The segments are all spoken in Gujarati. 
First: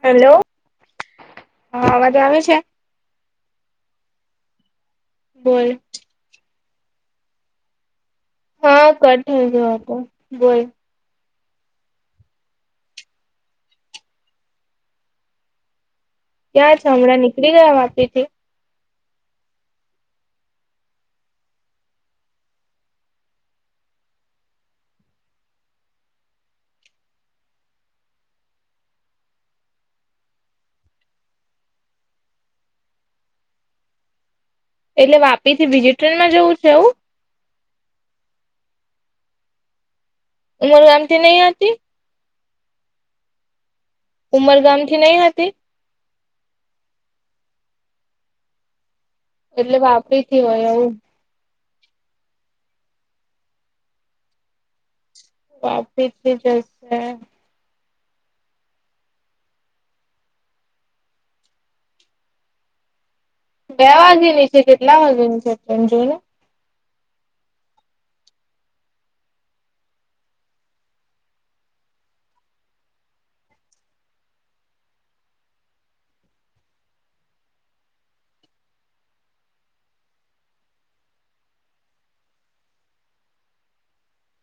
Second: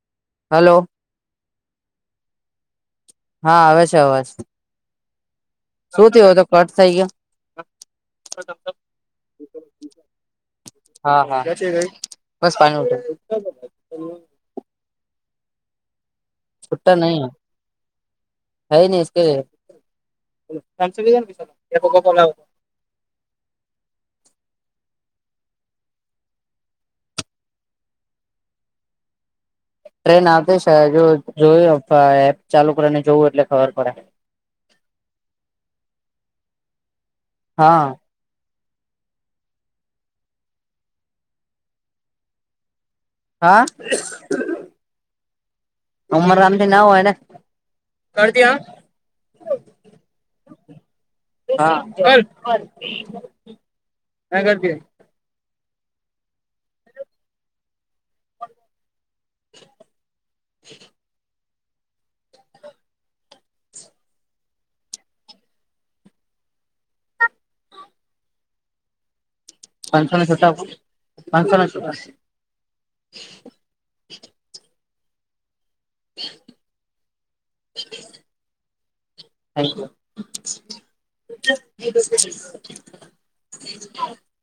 હલો. હલો. હા અવાજ આવે છે? હા આવે છે અવાજ. બોલ. શું થયું હવે તો કટ થઈ ગયો? હા. કટ થઈ ગયો હતો. બોલ. હા, હા. [unintelligible] ક્યાં છે? હમણાં નીકળી ગયા વાપીથી? કંઈ ની [unintelligible] ટ્રેન આવતી સે. જો જોઈએ [unintelligible] એપ ચાલુ કરીને જોવું એટલે ખબર પડે. એટલે વાપીથી બીજી ટ્રેનમાં જવું છે એવું? હા. ઉમરગામથી નહીં આવતી? હા? ઉમરગામથી નહીં હતી? ઉમરગામથી ના હોય ને? એટલે વાપીથી હોય એવું? હા. [unintelligible] વાપીથી જ શે [inaudible] બે વાગેની છે કેટલા વાગેની છે ટ્રેન જોને પાંસોના છૂટા આપોન પાંસોના છુટા [inaudible] [inaudible] [inaudible]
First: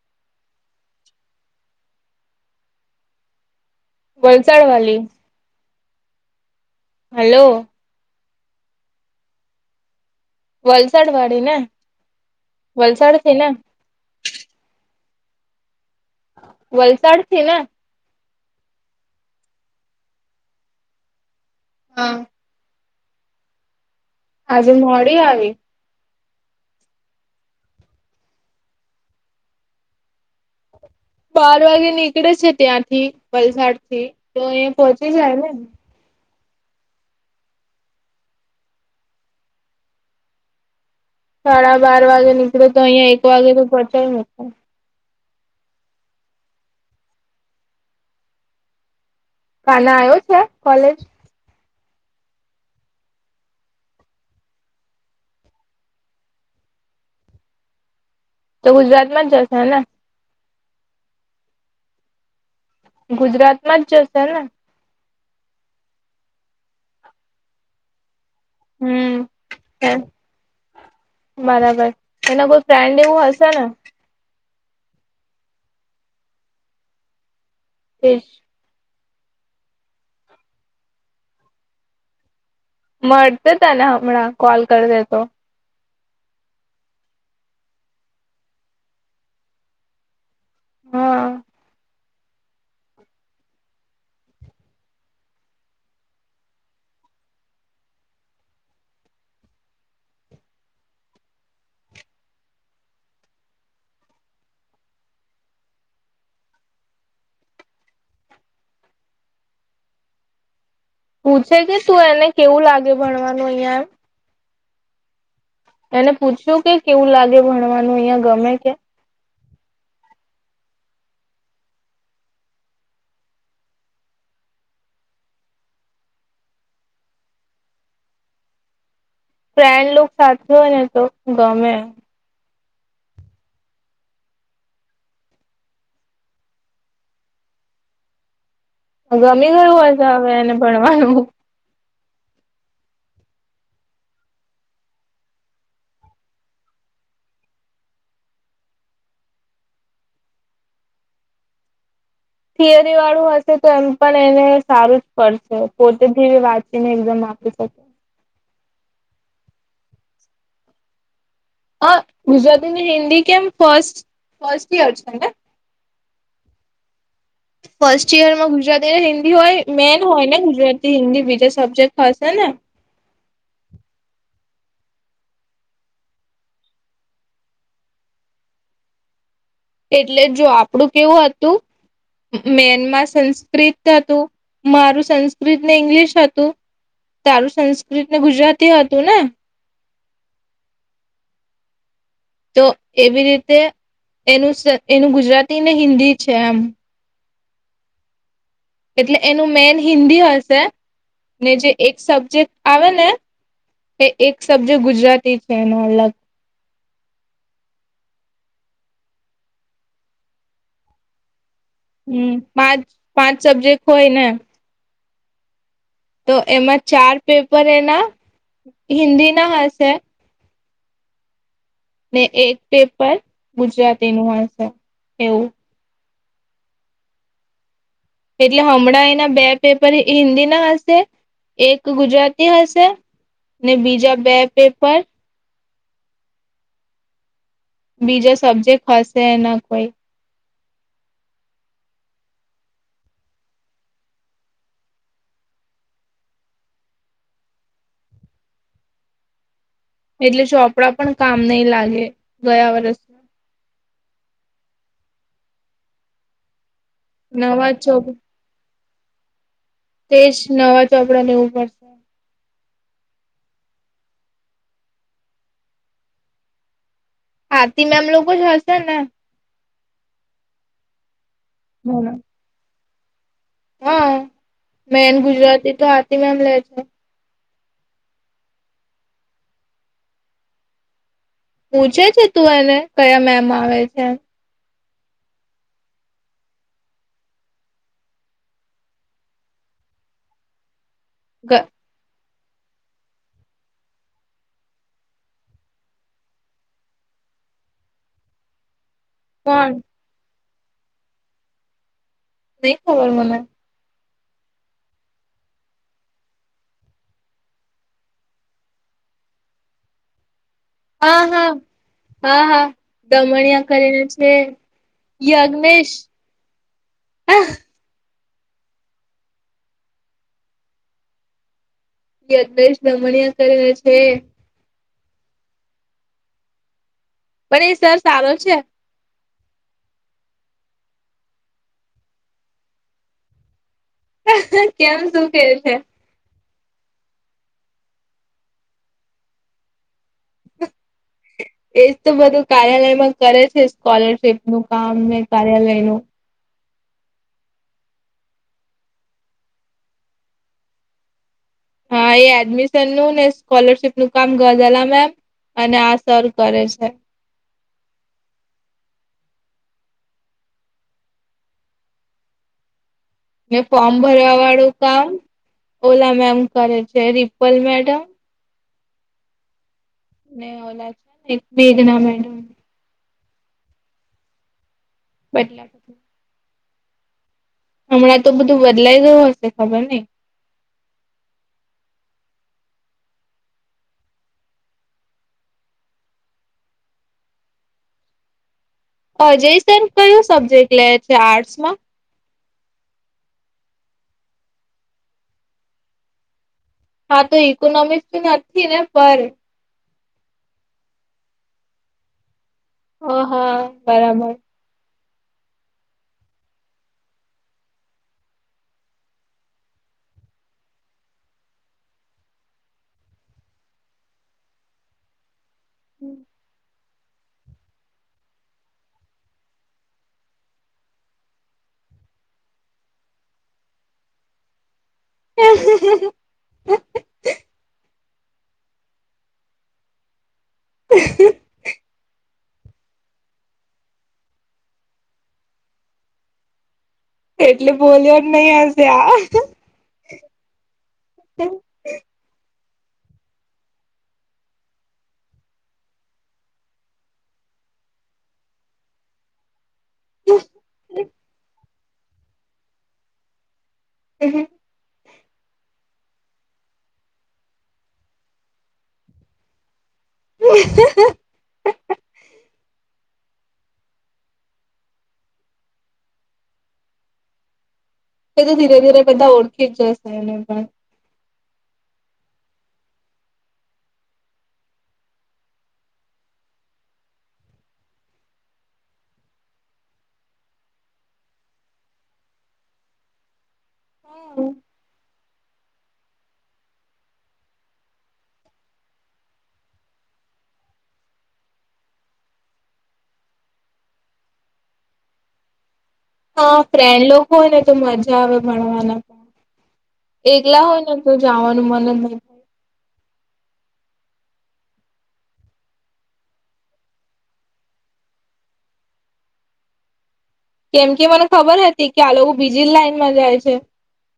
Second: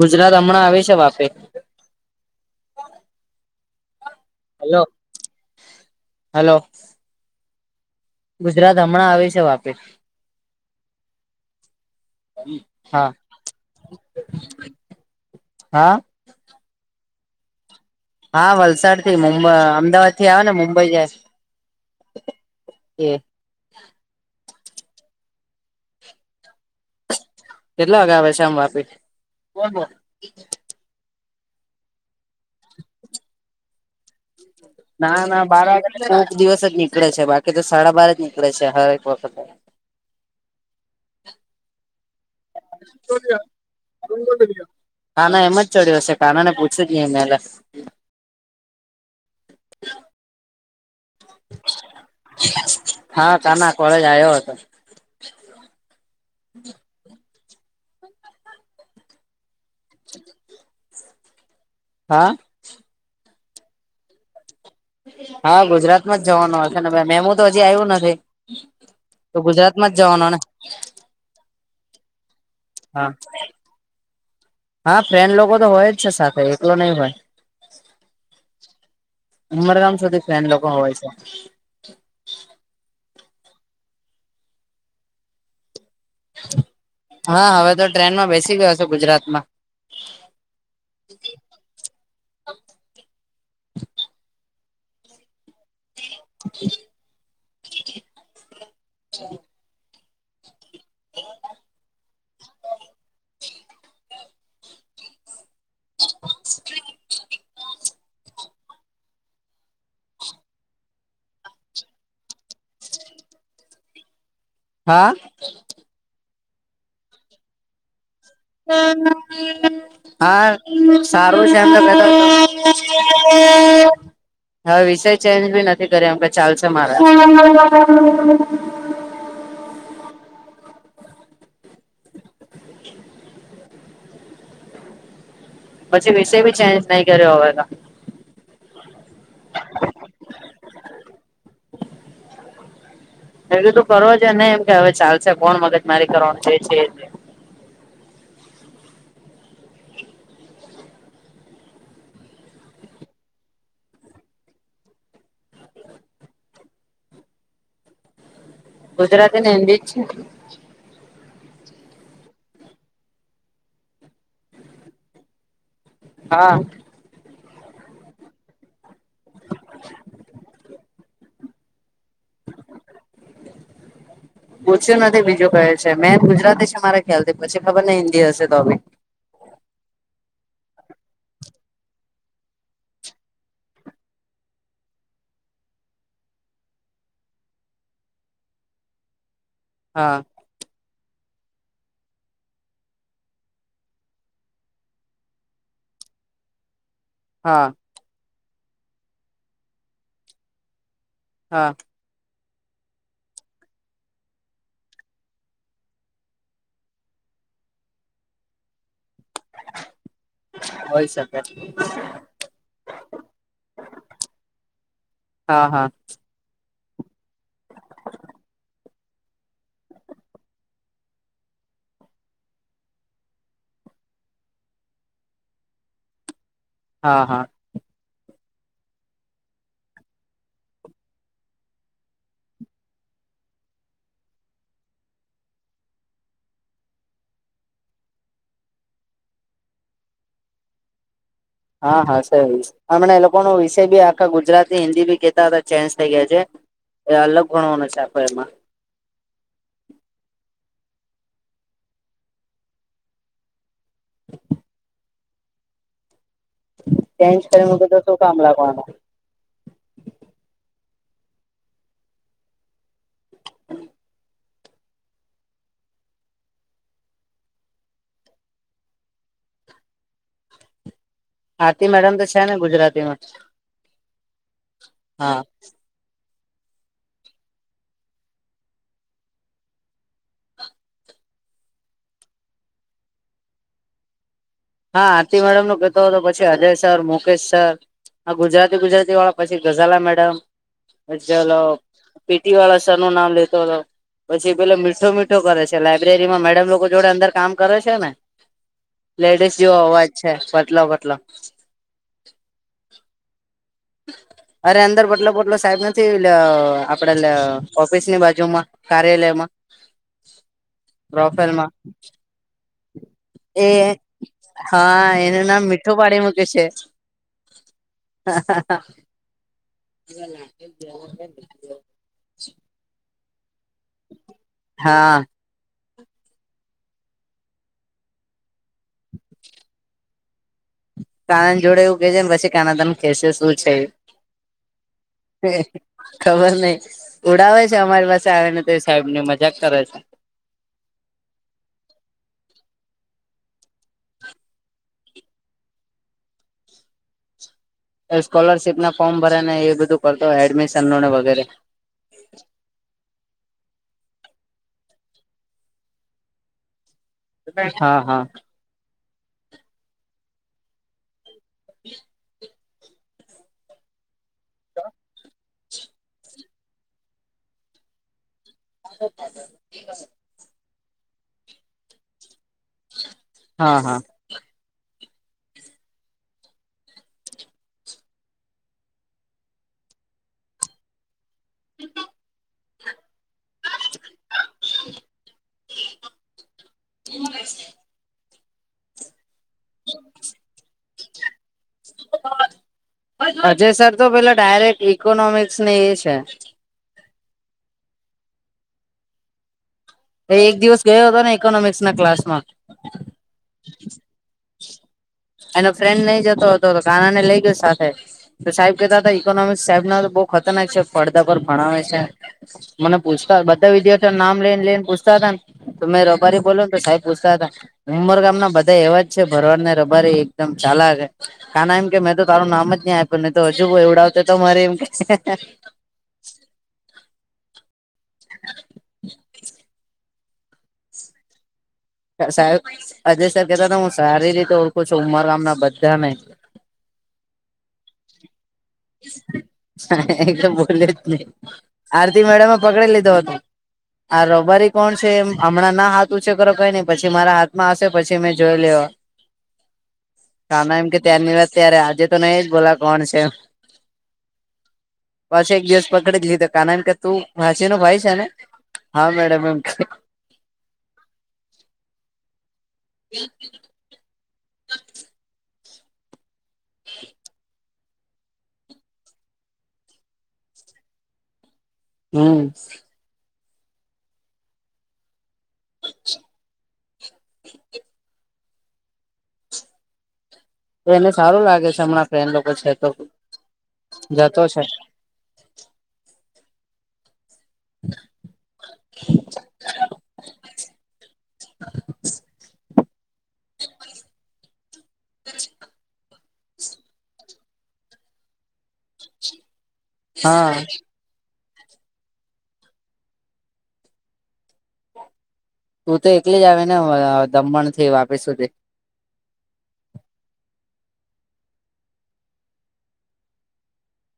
ગુજરાત હમણાં આવે છે વાફે વલસાડ હલો વાલી હલો હલો ગુજરાત હમણાં આવે છે વાપી વલસાડ વાડીને હા વલસાડથી ને? હા વલસાડથી ને? હા વલસાડથી મુંબ અમદાવાદથી આવેને મુંબઈ જાય હ એ આજે મોડી આવી કેટલા વાગે આવે છે આમ વાપી બાર વાગે નીકડે છે ત્યાંથી વલસાડથી. ના ના બાર વાગે તો કોક દિવસ જ નીકળે છે બાકી તો સાડા બારે જ નીકળે છે હરેક વખતે સાડા બાર વાગે નીકળે તો અહિયાં એક વાગે તો પોચાડી મુકે. આના એમા જ ચડ્યો હશે કાનાને પૂછ્યું જ નઈ એમને કાના આયો છે કોલેજ? હા કાના કોલેજ આયો હતો. તો ગુજરાતમાં જશો ને [inaudible] હા ગુજરાતમાં જ જશે ને? હા ગુજરાતમાં જવાનો હશેને મે-મેમો તો હજી આયવો નથી. તો ગુજરાતમાં હમ જ જવાનો ને બરાબર તને બઉ હા હા ફ્રેન્ડ લોકો તો હોય જ છે સાથે એકલો નય હોય. એજ ઉંમરગામ સુધી ફેન લોકો હોય છે. મળશે તને હમણાં કોલ કર દેતો હા હવે તો ટ્રેનમાં બેસી ગયો છું ગુજરાત માં હા [inaudible] [inaudible] પૂછે કે તું એને કેવું લાગે ભણવાનું અહિયાં એમ હા એને પૂછ્યું કે કેવું લાગે ભણવાનું અહિયાં ગમે કે હ સારું છે [inaudible] [inaudible] હા વિષય ચેન્જ ભી નથી કર્યો એમ કે ચાલશે મારા. ફ્રેડ લુક સાથે હોય ને તો ગમે. પછી વિષય ભી ચેન્જ નહી કર્યો હોવેકા ગમી ગયું હશે હવે એને ભણવાનું એ કીધું કરવો છે ને એમ કે હવે ચાલશે કોણ મગજ મારી કરવાનું જે છે [unintelligible] થિયરી વાળું હશે તો એમ પણ એને સારું જ પડશે પોતેથી વાંચીને એક્ઝામ આપી શકે ગુજરાતી ને હિન્દી જ છે અ ગુજરાતી ને હિન્દી કેમ ફસ્ટ ફસ્ટ યર છે ને હા. ફર્સ્ટ યરમાં ગુજરાતી ને હિન્દી હોય મેન હોય ને ગુજરાતી હિન્દી બીજે સબ્જેક્ટ. ફસના. પૂછ્યું નથી બીજું કહે છે મેં ગુજરાતી છે મારે ખ્યાલથી પછી ખબર ની હિન્દી હશે તો બી એટલે જો આપડું કેવું હતું. મેનમાં સંસ્કૃત હતું મારું સંસ્કૃત ને ઇંગ્લિશ હતું. તારું સંસ્કૃત ને ગુજરાતી હતું ને. હા. તો એવી રીતે એનું એનું ગુજરાતી ને હિન્દી છે એમ. હા. એટલે એનું મેન હિન્દી હશે ને જે હા એક સબ્જેક્ટ આવે ને એ એક શબ્જ ગુજરાતી છે એનું અલગ હોય શકે. હમ પાંચ પાંચ સબ્જેક્ટ હોય ને. હા હા. તો એમાં ચાર પેપર એના હિન્દી ના હશે ને એક પેપર ગુજરાતી નું હશે એવું હા હા. એટલે હમણાં એના બે પેપર હિન્દી ના હશે એક ગુજરાતી હશે. ને બીજા બે પેપર. બીજો સબ્જેક્ટ હશે એના કોઈ. હા હા સે વિસ હમણાં એ લોકો નું વિષય બી આખા ગુજરાતી હિન્દી બી કેતા હતા ચેન્જ થઇ ગયા છે. એ અલગ ગણવાનો છે આખો એમાં. એટલે ચોપડા પણ કામ નઈ લાગે ગયા વર્ષ [inaudible] ચેન્જ કરી નવા મુકે તો ચોપ શું કામ લાગવાનું. તેજ નવા ચોપડા નેવું પડ [inaudible] આરતી મેમ લોકો જ હશે ને. આરતી મેડમ તો છે ને ગુજરાતીમાં. હા મેન હા. ગુજરાતી તો આરતી મેમ લે છે. પૂછે છે તું એને કયા મેમ આવે છે હા આરતી મેડમ નું કેતો હતો પછી અજય સર મુકેશ સર. આ ગુજરાતી ગુજરાતી વાળા પછી ગઝાલા મેડમ [unintelligible] પીટી વાળા સરનું નામ લેતો હતો પછી પેલા મીઠો મીઠો કરે છે લાઈબ્રેરીમાં મેડમ લોકો જોડે અંદર કામ કરે છે ને લેડીસ કોણ જેવો અવાજ છે પાતલો પાતલો. નહી ખબર મને. અરે અંદર બટલો બટલો સાહેબ નથી ઓલા આપડા ઓફિસની બાજુ માં કાર્યાલયમાં હા હા પ્રોફેલમાં હા હા. દમણયા એ કરીને છે હા એનું નામ યજ્ઞશ મીઠું પાડી હ. હા હા હા. [unintelligible] યેગનેશ બ્મણિયા કરની છે. હા. પણ એ સર સારો છે. . કાનંદ જોડે એવું કે છે ને પછી કના તને ખેસે શું છે. કેમ શું કે્યું છે. ખબર નઈ ઉડાવે છે અમારી પાસે આવે ને તો સાહેબ ની મજાક કરે છે. એજ તો બધું કાર્યાલયમાં કરે છે સ્કોલરશીપનું કામ ને કાર્યાલયનું. અહ સ્કોલરશીપ ના ફોર્મ ભરા ને એ બધું કરતો હોય એડમિશનને વગેરે. હા એ એડમિશન નું ને સ્કોલરશીપ નું કામ ગ-ગલા માં અને આ સર કરે છે. એ તે હા હા. [unintelligible] ને ફોર્મ ભરવા વાળું કામ ઓલા મેમ કરે છે રિપલ મેડમ. [unintelligible] ને ઓલા એક વેગના મેડમ. હા હા. બદલા બ હમણાં તો બધું બદલાઈ ગયું હશે ખબર નઈ. .. અજય સર કયું સબ્જેક્ટ લે છે આર્ટસ માં? અજય સર તો પેલા ડાયરેક્ટ ઈકોનોમિક્સ ને એ છે. હા તો ઇકોનોમિક્સ તો નથી ને પર તો એક દિવસ ગયો હતો ને ઇકોનોમિક્સ ના ક્લાસમાં. ઓહા બરાબર. એનો ફ્રેન્ડ નહી જતો હતો તો કાના ને લઇ ગયો સાથે. તો સાહેબ કેહેતા હતા ઇકોનોમિક્સ સાહેબ ના તો બહુ ખતરનાક છે પડદા પર ભણાવે છે. મને પૂછતા બધા વિદ્યાર્થીઓ નામ લઈ ને લઈ ને પૂછતા તા ને તો મેં રબારી બોલોને તો સાહેબ પૂછતા હતા હુમર ગામ ના ના બધા એવા જ છે ભરવાડ ને રબ બરે એકદમ ચલાક એ ખાના એમ કે મેં તો તારું નામ જ નહી આપ્યું ને તો હજુ બ એ ઉડાવતા તો મારે એમ કે હ. [unintelligible] હ. સાહેબ અજય સર કેતા હતા હું સારી રીતે ઓળખું છું ઉમર ગામના બધાને. એટલે બોલ્યો જ નહી હશે આ એકદ બો જ નહી આરતી મેડમ એ પકડી લીધો હતો આ રોબારી કોણ છે હમણાં ના હાથ ઉછે કરો કઈ નઈ પછી મારા હાથમાંશે પછી મેં જોઈ લેવા કા ના એમ કે ત્યારની વાત ત્યારે આજે તો નહી જ બોલા કોણ છે એ ને પાછી એક દિવસ પકડી જ લીધો કારણ કે તું ભાંસી નો ભાઈ છે ને હા મેડમ એમ કે [inaudible] એ તો ધીરે ધીરે બધા ઓળખી જ જશે એને પણ હમ્મ [unintelligible] તો એને સારું લાગે છે હમણાં ફ્રેન્ડ લોકો છે તો જતો છે હા ફ્રેન્ડ લોકો હોય ને તો મજા આવે ભણવાના પણ હા એકલા હોય ને તો જવાનું મન જ નહીં તું તો એકલી જ આવે ને દમણ થી વાપી સુધી કેમ કે મને ખબર હતી કે આ લોકો બીજી જ લાઈનમાં જાય છે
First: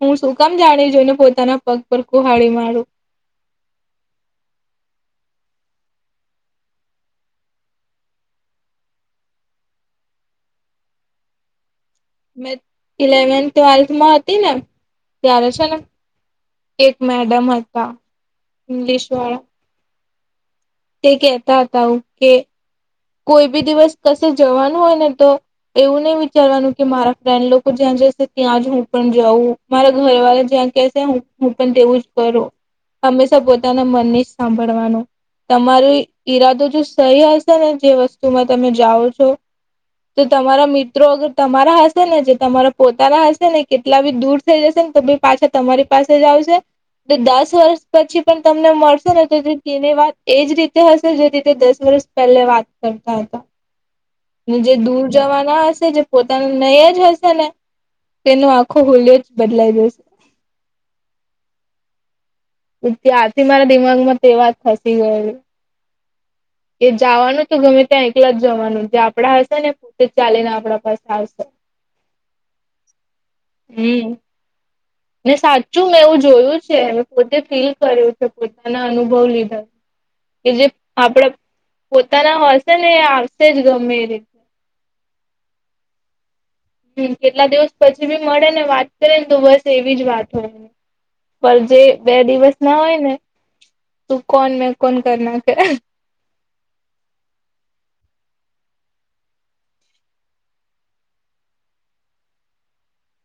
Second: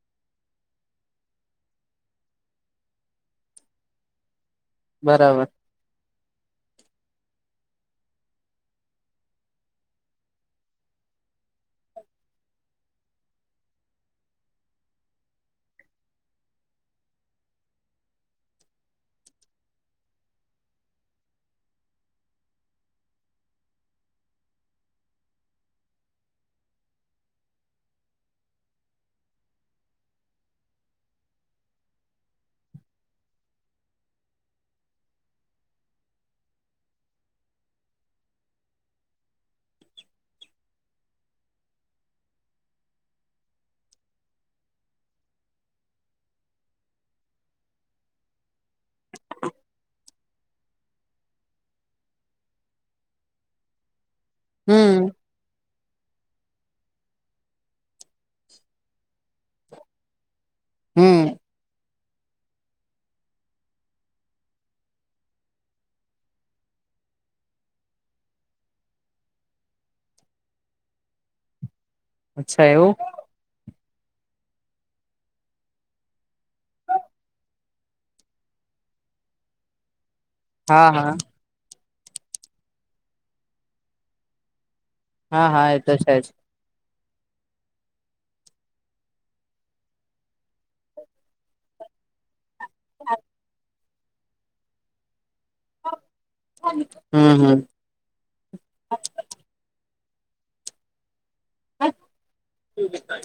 હું શું કામ જાણી છઈને પોતાના પગ પર કુહાડી મારું બરાબર મે ઇલેવન્થ ટ્વેલ્થ માં હતી ને ત્યારે છે ને એક મેડમ હતા ઇંગ્લિશ વાળા તે કેહેતા હતા એવુ કે કોઈ બી દિવસ કશે જવાનું હોય ને તો એવું નહી વિચારવાનું કે મારા ફ્રેન્ડ લોકો જ્યાં જશે ત્યાં જ હું પણ જાઉં મારા ઘરવાળા જ્યાં કેશે હું પણ તેવું જ કરું હંમેશા પોતાના મનને જ સાંભળવાનું તમારો ઈરાદો જો સહી હશે ને જે વસ્તુમાં તમે જાઓ છો તો તમારા મિત્રો અગર તમારા હશે ને જે તમારા પોતાના હશે ને કેટલા બી દૂર થઈ જશે ને તો બી પાછા તમારી પાસે જ આવશે તો દસ વર્ષ પછી પણ તમને મળશે ને તો તેની વાત એજ રીતે હશે જે રીતે દસ વર્ષ પહેલે વાત કરતા હતા જે દૂર હમ જવાના હશે જે પોતાનું નહી જ હશે ને તેનો આખો હૂલ્યો જ બદલાઈ જશે હમ્મ ત્યાંથી મારા દિમાગમાં તે વાત ખસી ગયેલી એ જવાનું તો ગમે ત્યાં એકલા જ જવાનું જે આપડા હશે ને પોતે ચાલીને આપણા પાસે આવશે અચ્છા એવું હમ્મ ને સાચું મેં એવું જોયું છે મે પોતે ફીલ કર્યું છે પોતાના અનુભવ લીધા એ જે હા હા આપડા પોતાના હશે ને એ આવશે જ ગમે એ રીત હા હા એ તો છે જ હમ્મ કેટલા દિવસ પછી બી મળે ને વાત કરે ને તો બસ એવી જ વાત હોય એની પણ જે બે દિવસ ના હોય ને તું કોણ મે કોણ કર નાખે [inaudible] હમ્મ હમ્મ. [inaudible]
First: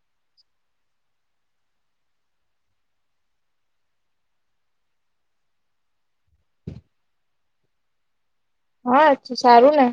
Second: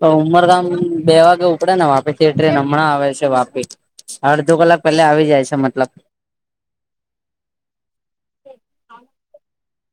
તો ઉમરગામ બે વાગે ઉપડે ને વાપીથી ટ્રેન હમણાં આવે છે વાપી અડધો કલાક પહેલા આવી જાય છે મતલબ હા અછું સારું ને